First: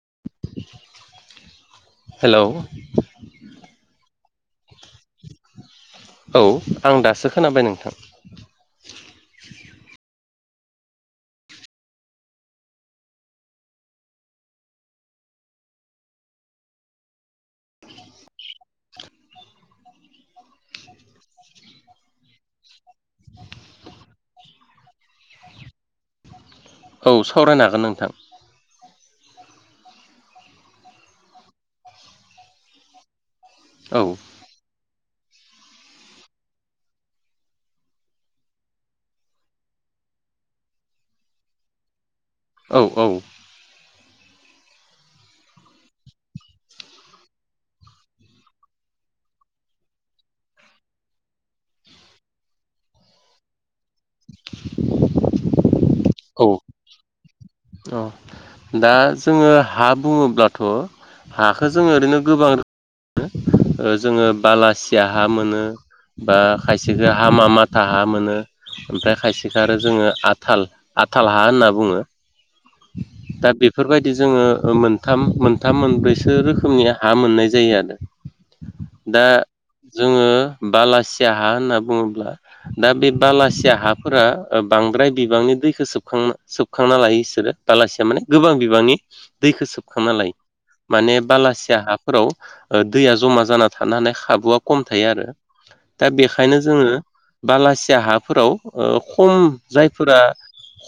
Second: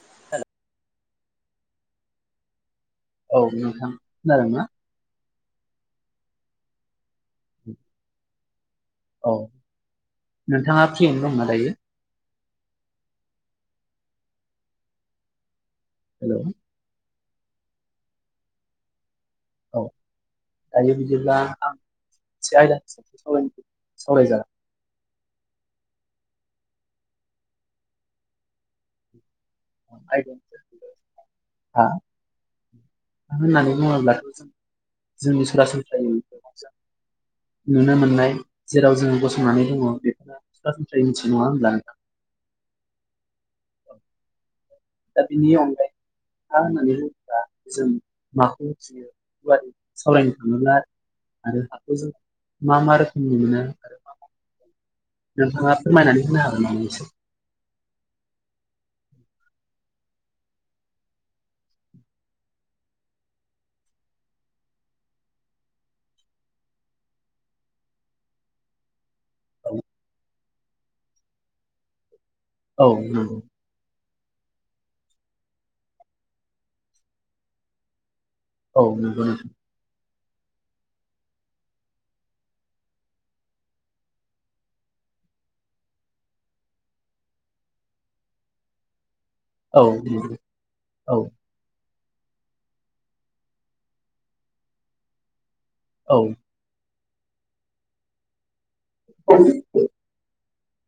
[unintelligible] Hello. औ नोंथां खोनादोंना। औ आं दासो खोनाबाय नोंथां। औ नोंथाङा फ्रियावनो दंना दायो। हेलौ औ दायो बिदिब्ला आं एसे आयदा हिसाबाव सावराय जागोन औ सावरायनो हागोन नोंथां। [inaudible] होननानै औ बुङोब्लाथ' जों सरासनस्रायै [inaudible] नुनो मोननाय जेराव जोंङो गसंनानै दङ बेफोरो सरासनस्रायै मिथि नङा होनब्ला नोंथां? औ औ दा बिनि अनगायै मा होननानै [inaudible] जों माखौ मिथियो? गुवारै सावरायनो थाङोब्ला आरो हाखौ जों मा मा रोखोमनि मोनो आरो मा नोंथाङा फोरमायनानै होनो औ हागोना एसे? औ दा जोङो हा बुङोब्लाथ' हाखौ जोङोओरैनो गोबां रोखोम मोनो [inaudible] जोङो बालासिया हा मोनो। बा खायसेखौ हामा माथा हा मोनो। ओमफ्राय खायसेखौ औ आरो जोङो आथाल आथाल हा होनना बुङो। औ नंगौ। बिदि जोङो मोनथाम मोनथाम मोनब्रैसो रोखोमनि हा मोननाय जायो आरो। औ नंगौ दा [inaudible] जोङो बालासिया हा होनना बुङोब्ला दा बे बालासिया हाफोरा ओ बांद्राय बिबांनि दैखौ सोबखां सोबखांना लायो बिसोरो बालासिया माने गोबां बिबांनि दैखौ औ सोबखांना नंगौ लायो। औ माने बालासिया हा फोराव दैया जमा जाना थानो हानाय खाबुआ खम थायो आरो। दा औ बेखायनो जोङो बालासिया हाफोराव ओखम जायफोरा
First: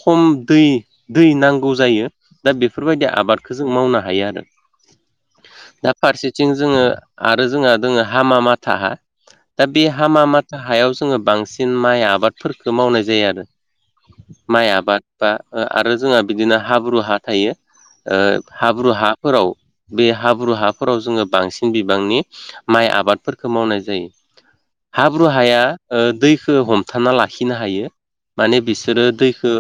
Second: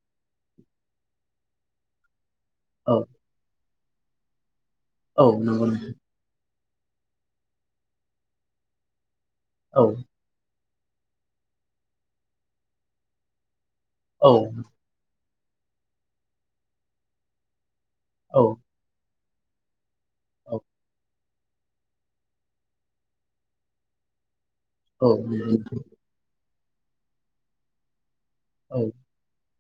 खम दै, दै नांगौ जायो। दा औ बेफोरबायदि आबादखौ जों मावनो हायो आरो। औ नंगौ दा नोंथां। [unintelligible] जोङो आरो जोंहा दोङो हामाम माथा दा औ बे हामामा था हायाव जोङो बांसिन माइ आबादफोरखौ मावनाय जायो आरो औ माइ आबाद बा ओ आरो जोंहा बिदिनो हाब्रु हा थायो हाब्रु हाफोराव बे हाब्रु हाफोराव जोङो बांसिन बिबांनि माइ आबादफोरखौ मावनाय जायो। औ हाब्रु नंगौ हाया नोंथां दैखौ हमथाना लाखिनो हायो। माने औ नंगौ बिसोरो दैखो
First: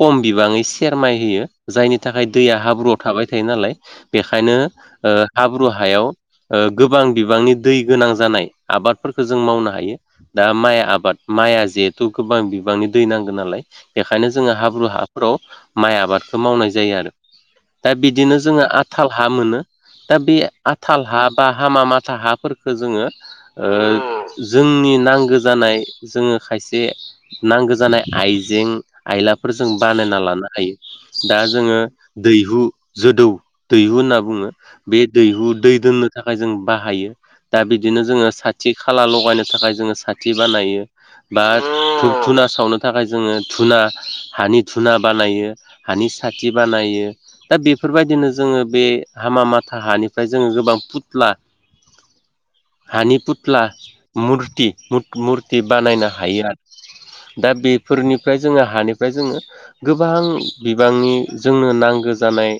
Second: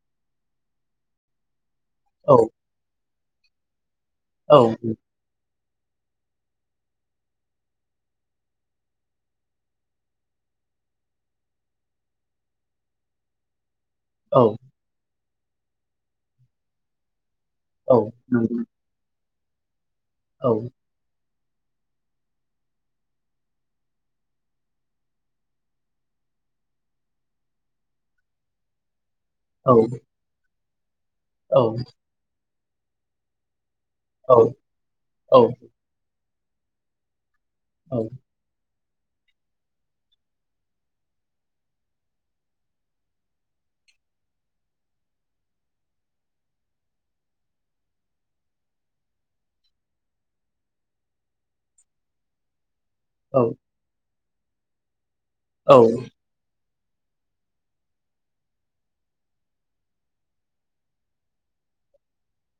खम बिबाङै सेरमाय होयो। जायनि थाखाय औ दैया हाब्रुआव थाबाय थायो नालाय बेखायनो ओ हाब्रु हायाव ओ गोबां बिबांनि दै गोनां जानाय आबादफोरखौ जों मावनो हायो। दा माइ आबाद माइआ जिहेथु गोबां बिबांनि दै नांगौ नालाय। बेखायनो जोङो हाब्रु हाफोराव माइ आबादखौ मावनाय जायो आरो। औ दा बिदिनो नंगौ औ जोङो आथाल हा मोनो। दा बे नंगौ औ नंगौ औ आथाल हा बा हामा माथा हाफोरखौ जोङो ओ जोंनि नांगौ जानाय जोङो खायसे नांगो जानाय आइजें आइलाफोर जों औ बानायना लानो हायो। दा जोङो दैहु जोदौ दैहु होनना बुङो बे दैहु दै दोननो थाखाय जों बाहायो। दा बिदिनो जोङो साथि खाला लगायनो थाखाय जोङो साथि बानायो। बा धुब धुना सावनो थाखाय जोङो धुना हानि धुना बानायो। हानि साथि बानायो दा बेफोरबायदिनो जोङो बे हामा माथा हानिफ्राय जोङो गोबां फुथला [unintelligible] हानि फुथ्ला मुर्ति मुत- मुर्ति बानायनो हायो आरो। दा बेफोरनिफ्राय जोङो हानिफ्राय जोङो गोबां बिबांनि जोंनो नांगो जानाय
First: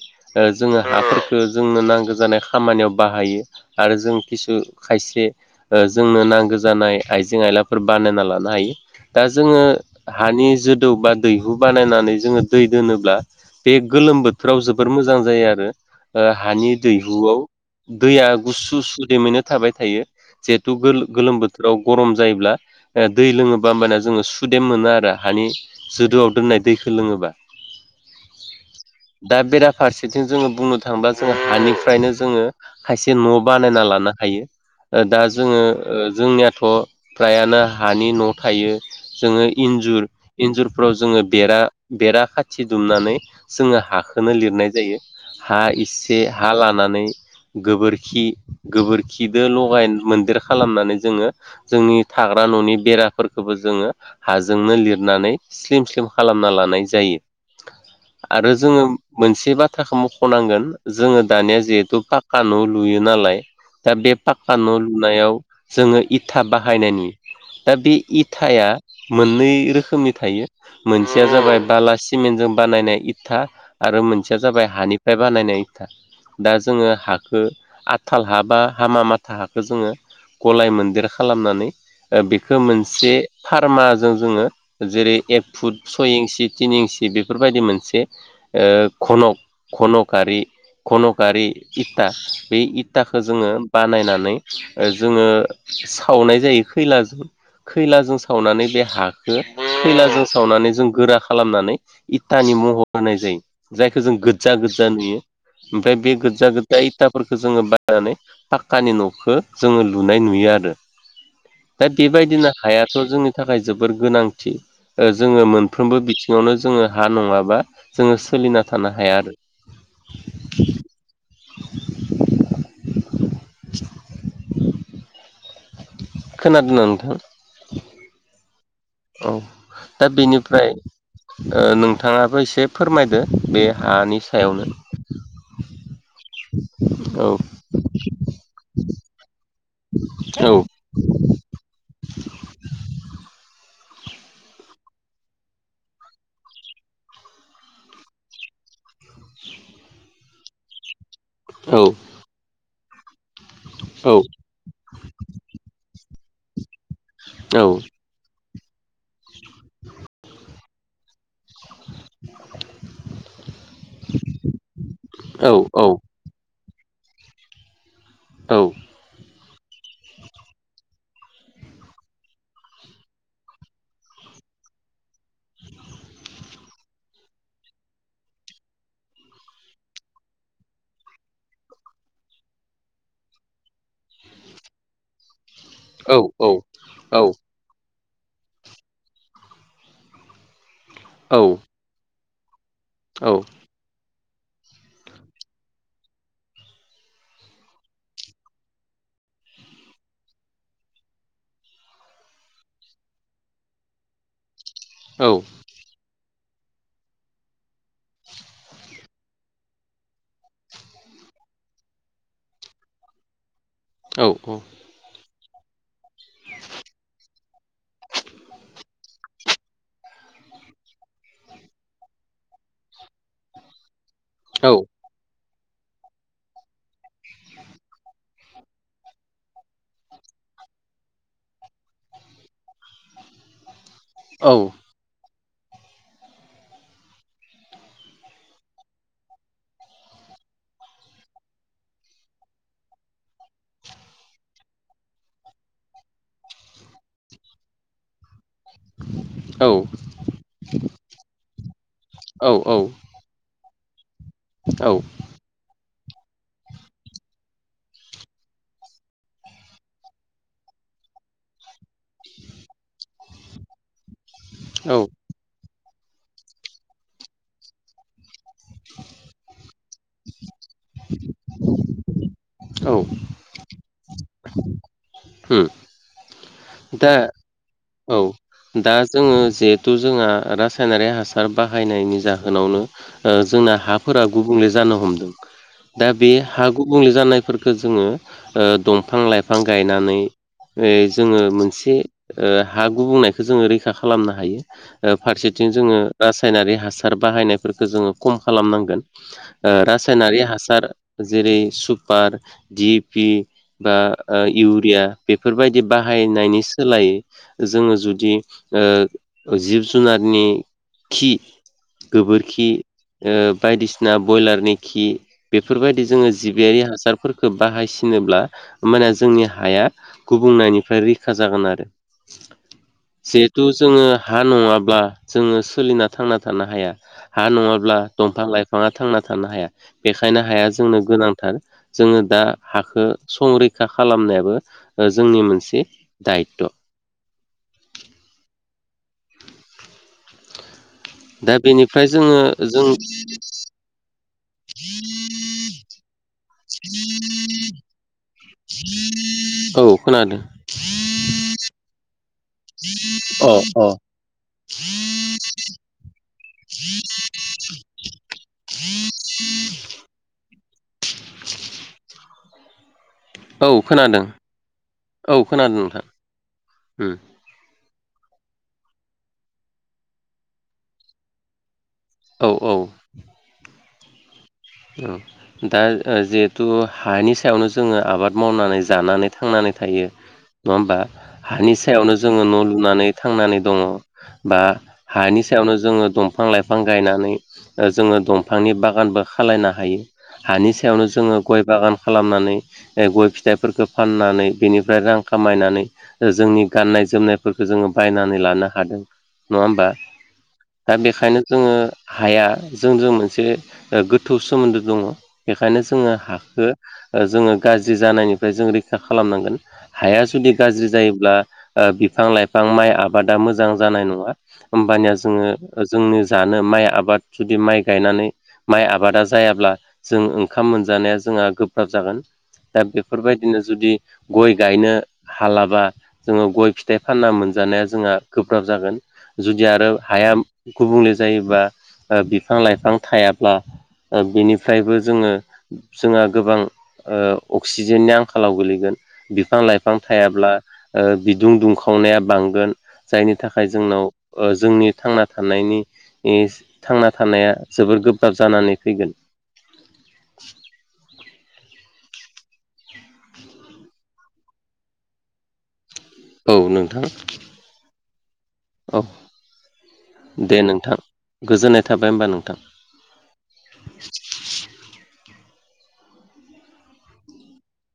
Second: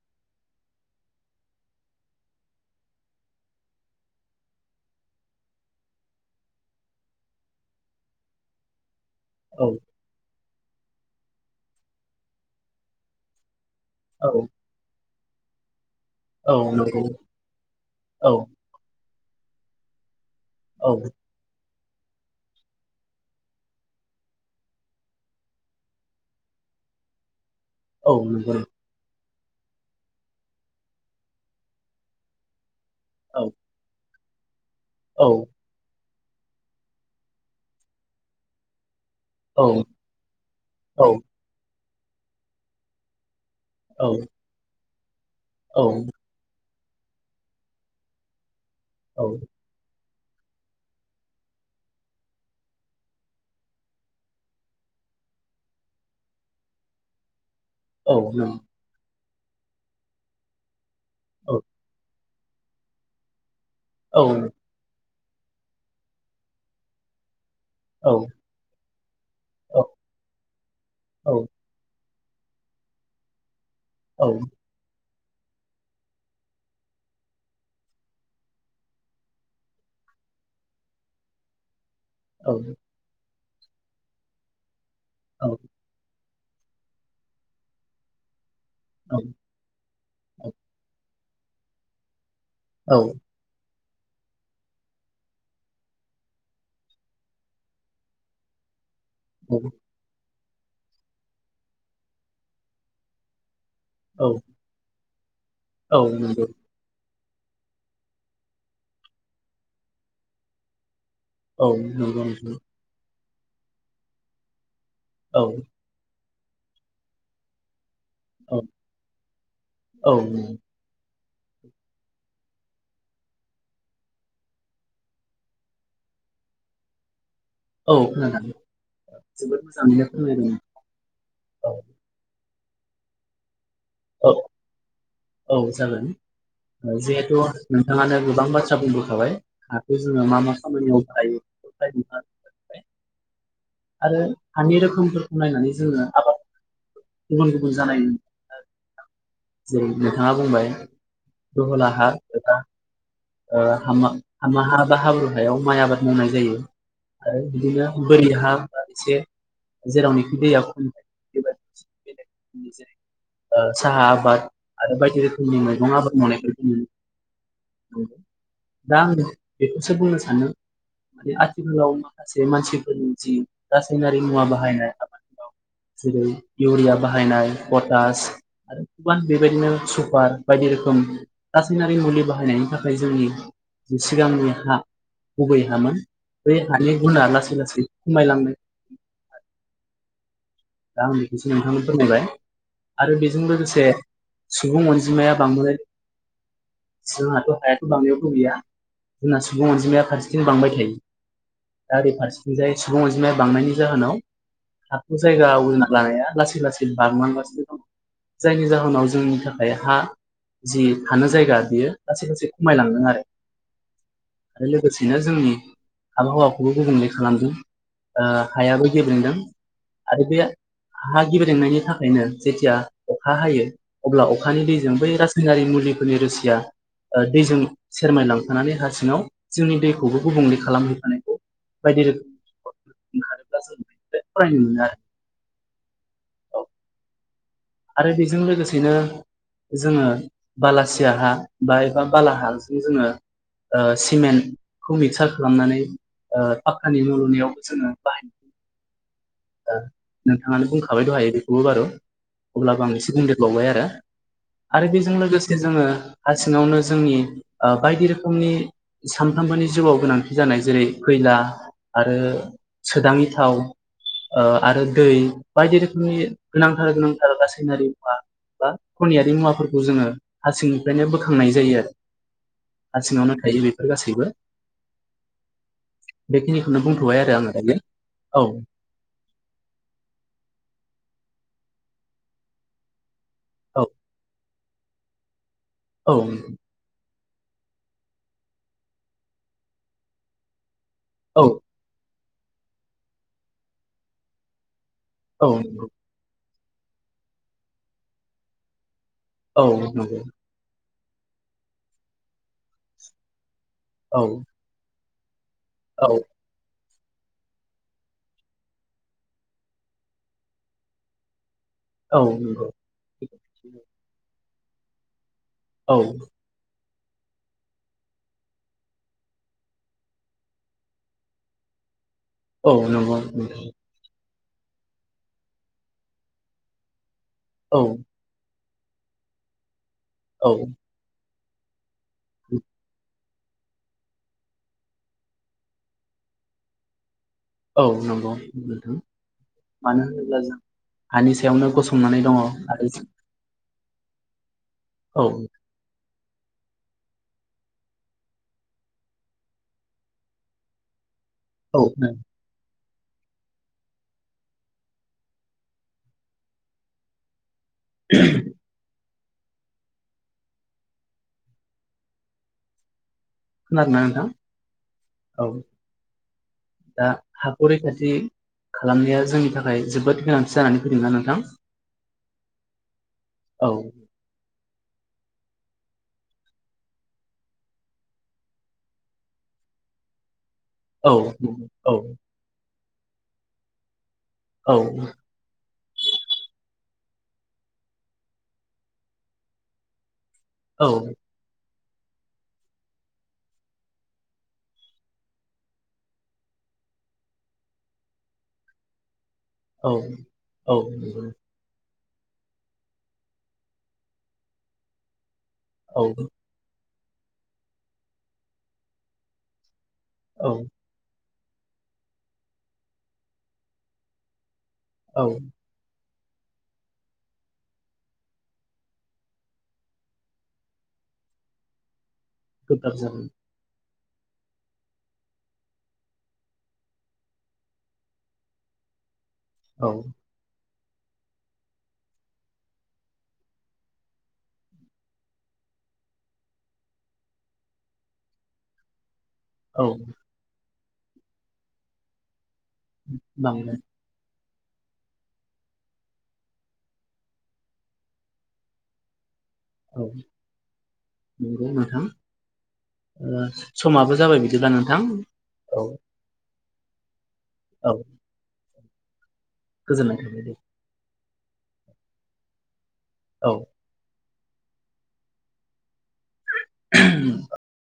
जोङो हाफोरखौ जोंनो नांगो जानाय खामानियाव बाहायो आरो जों खिसु खायसे जोंनो नांगौ जानाय आइजें आइलाफोर बानोना लानो हायो । दा जोङो हानि जोदौ बा दैहु बानायनानै जोङो दै दोनोब्ला बे गोलोम बोथोराव जोबोर मोजां जायो आरो । ओ हानि दैहुआव दैया गुसु सुदैमैनो थाबाय थायो । जेथु गोल गोलोम बो आव गरम जायोब्ला ए दै लोङोबा हबाना जोङो सुदेम मोनो आरो हानि जोदोआव दोननाय दैखौ लोङोबा औ नोंगौ नों दा बेराफारसेथिं जोङो बुंनो थाङोबा जोङो हानिफ्रायनो जोङो खायसे न' बानायना लानो हायो दा जोङो ओ जोंनियाथ' फ्रायानो हानि न' थायो । जोङो इन्जुर इन्जुरफ्राव जोङो बेरा बेरा खाथि दुमनानै जोङो हखौनो लिरनाय जायो हा एसे हा ला नानै गोबोरखि गोबोरखिदो लगाय मोन देर खालामनानै जोङो जोंनि थाग्रा न'नि बेराफोरखौबो जोङो हाजोंनो लिरनानै स्लिम स्लिम खालामना लानाय जायो । आरो जोङो मोनसे बाथ्राखौ मख'नांगोन जोङो दानिया जिहेथु फा का न' लुयो नालाय दा बे पाक्का न' लुनायाव जोङो इथा बाहायनायनि दा बे इथाया मोननै रोखोमनि थायो मोनसेया जाबाय बालासि सिमेन्टजों बानायनाय इथा आरो मोनसेया जाबाय हानिफ्राय बानायनाय इथा दा जोङो हाखौ आथाल हा बा हामाम माथा हाखौ जोङो गलाय मोनन्दिर खालामनानै ओह बेखौ मोनसे फार्माजों जोङो जेरै एक फुट सय इंसि तिनि इंसि। दि बेफोरबायदि मोनसे ओह घनक धनकआरि घनक। बारि इटा बे औ औ इटाखो जोङो। बानायनानै ओह जोङो सावनाय जायो खैलाजों खैलाजों सावनानै बे हाख खो औ खैलाजों सावनानैजों गोरा खालामनानै इटानि महर होनाय जायो। जायखोजों औ गोदजा गोदजा नुयो ओमफाय औ बे नंगौ गोदजा गोदजा इट इटा फोरखो जोङो बायनानै पाक्कानि नखो जोङो लुनाय नुयोआरो। औ दा नंगौ बेबायदिनो नोंथां हायाथ जोंनि। थाखाय जोबोर गोनांथि ओह औ जोङो मोनफ्रोमबो बिथिङावनो जोङो हा नङाबा। जोङो सोलिना थानो हायाआरो। औ नंगौ [inaudible] खोनादोना नोंथां? औ खोनादों। औ जोबोद मोजाङैनो दा फोरमायदों बेनिफ्राय ओ नोंथाङाबो एसे फोरमायदो बे हानि औ सायावनो? औ जागोन ओह औ जिहेथु नोंथाङानो गोबां बाथ्रा बुंबोखाबाय। हाखो जोङो मा औ मा खामानियाव बाहायो [unintelligible] आरो हानि रोखोमफोरखो नायनानै जोङो आबाद। गुबुन गुबुन जानाय नुनो मोनोआरो। जे नोंथाङा बुंबाय औ दहला हा एबा। ओह हामा हामा हा बा हाब्रु हायाव माइ आबाद मावनाय जायो। आरो औ बिदिनो बोरि हा बा इसे जेरावनोखि दैया खम। [unintelligible] जेरै ओह साहा आबाद आरो बायदि औ रोखोमनि मैगं आबाद मावनायखौ जोंङो। औ दा आंङो। बेखौसो बुंनोसानो माने आथिखालाव माखासे मानसिफोरनि जि। रासायनारि मुवा बाहायनाय आबादफोराव जेरै इउरिया बाहायनाय पटास। आरो गोबां बेबायदिनो सुपार बायदि रोखोम रासायनारि मुलि बाहायनायनि थाखाय जोंनि। सिगांनि हा गुबै हामोन औ बै हानि औ गुना लासै लासै खमायलांहो। दाआं बेखौसो नोंथांनो फोरमायबाय। आरो बेजों लोगोसे सुबुं अनजिमाया बांबोनायजों। जोंहाथ हाया बांनायाव गैलिया। जोंना सुबुं अनजिमाया फारसेथिं बांबाय थायो दाओरै फारसेथिंजायो सुबुं अनजिमाया। बांनायनि जाहोनाव हाखो जायगा आवग्रिना लानाया लासै लासैनो बांलांगासिनो दं। जायनि जाहोनाव जोंनि थाखाय हा जि थानो जायगा बेयो लाासै खासै खमायलांदोंआरो। आरो लोगोसेनो जोंनि आबहावाखौबो गुबुंले खालामदों। ओ हायाबो गेब्रेंदों। आरो बे हा गिब्रेंनायनि थाखायनो जेथिया अखा हायो। अब्ला अखानि दैजों बै रासायनारि मुलिफोरनि रोसिया। ओ दैजों सेरमाय लांफानानै हासिङाव जोंनि दैखौबो गुबुंले खालामहैफानायखौ। बायदि रोखोम [unintelligible] ओंखारोब्लाजों बेनिफ्राय फरायनो मोनो। आरो आरो बेजों लोगोसेनो। जोङो बालासिया हा बा एबा बालाहाजों जोङो। ओह सिमेन्टखौ मिक्सार खालामनानै। ओ पाक्कानि न लुनायावबो जोङो बाहायो। ओ नोंथाङानो बुंखाबाय दहायो बेखौबो बारु अब्लाबो आं इसे बुंदेरबावबाय आरो। आरो बेजों लोगोसे जोङो। हा सिङावनो जोंनि ओ बायदि रोखोमनि सानफ्रोमबोनि जिउआव गोनांथि जानाय जेरै खै खैला आरो सोदांङि थाव। ओ आरो दै बायदि रोखोमनि गोनांथार गोनांथार रासायनारि मुवा बा खनियारि मुवाफोरखौ जोङो हासिंनिफ्रायनो बोखांनाय जायो आरो औ हा सिङावनो थायो बेफोर गासैबो [unintelligible] बेखिनिखौनो दा बुंथ'बाय आरो आङो दायो। औ दा जोङो जिहेथु जोंहा रासायनारि हासार बाहायनायनि जाहोनावनो, ओ जोंना औ हाफोरा गुबुंले जानो हमदों दा बे हा गुबुंले जानाय, फोरखो जोङो ओ दंफां लाइफां गायनानै जोङो औ मोनसे ओ हा गुबुंनायखौ जोङो रैखा खालामनो हायो ओ औ फारसेथिं नंगौ जोङो रा रासायनारि हासार बाहायनायफोरखौ जोङो खम खालामनांगोन औ ओ नंगौ रासायनारि हासार, जेरै सुपार डि पि बा औ ओ इउरिया बेफोरबायदि औ बाहायनायनि सोलायै, जोङो जुदि ओ जिब जुनारनि खि, औ गोबोरखि नंगौ ओ बायदिसिना ब्रयलारनि खि, औ बेफोरबायदि जोङो जिबियारि हासा हासारफोरखौ बाहायसिनोब्ला होमबानिया जोंनि हाया गुबुंनायनिफ्राय रैखा जागोन आरो औ नंगौ जिहेथु नोंथां, जोङो हा नङाब्ला जोङो सोलिना थांना थानो हाया हा औ नङाब्ला दंफां लाइ फाङा थांना थानो हाया बेखायनो औ हाया जोंनो गोनांथार जोङो दा हाखो, संरैखा खालामनायाबो ओ जोंनि मोनसे दायथ' औ नंगौ नोंथां, मानो होनोब्ला जों हानि दा सायावनो बेनिफ्राय गसंनानै जोङो दङ जों आरो औ [unintelligible] औ खोनादों, [unintelligible] अह अह [unintelligible] [inaudible] औ खोनादोंना खोनादों नोंथां औ खोनादों नोंथां दा उम हाखौ रैखाथि थि खालामनाया जोंनि थाखाय जोबोद गोनांथि जानानै फैदोंना नोंथां औ औ औ दा ओ जिहेथु हानि सायावनो जोङो आबाद मावनानै जानानै थांनानै थायो नङा होमबा औ नंगौ हानि औ सायावनो जोङो न' लु नानै थांनानै दङ बा औ हानि सायावनो जोङो दंफां लाइफां गायनानै ओ जोङो दंफांनि बागानबो खालायनो हायो हानि औ सायावनो जोङो गय बागान खालामनानै गय फिथाइफोरखौ फाननानै बेनिफ्राय रां खामायनानै जोंनि गाननाय जोमनायफोरखौ जोङो बायनानै लानो हादों नङा होमबा औ औ दा नंगौ बेखायनो जोङो हाया जोंजोंनो मोनसे ओ गोथौ सोमोन्दो दङ बेखायनो औ जोङो हाखो ओ जोङो गाज्रि जानायनिफ्राय जों रैखा खालामनांगोन हाया औ जुदि गाज्रि जायोब्ला ओ बिफां लाइफां माइ आबादा मोजां जानाय नङा होमबानिया औ जोङो जोंनि जानो माइ आबाद जुदि माइ गायनानै माइ आबादा जायाब्ला जों ओंखाम मोनजानाया जोंहा गोब्राब जागोन दा गोब्राब जागोन बेफोरबायदिनो जुदि गय गायनो हालाबा जोङो गय फिथाइ फानना मोनजानाया जोंहा गोब्राब जागोन जुदि आरो औ हाया गुबुंले जायोबा ओ बेनिफ्रायबो जोङो जोंहा गोबां ओ अक्सिजेननि आंखालाव गोलैगोन बिफां औ लाइफां थायाब्ला ओ बिदुं दुंखावनाया बांगोन जायनि थाखाय बांगोन जोंनाव ओ जोंनि थांना थानायनि थांना थानाया जोबोद गो रा जानानै फैगोन औ नंगौ नोंथां ओ समाबो जाबाय बिदिब्ला नोंथां औ औ नोंथां औ औ गोजोननाय थाबाय दे गोजोननाय थाबाय होमबा नोंथां औ [inaudible] [unintelligible]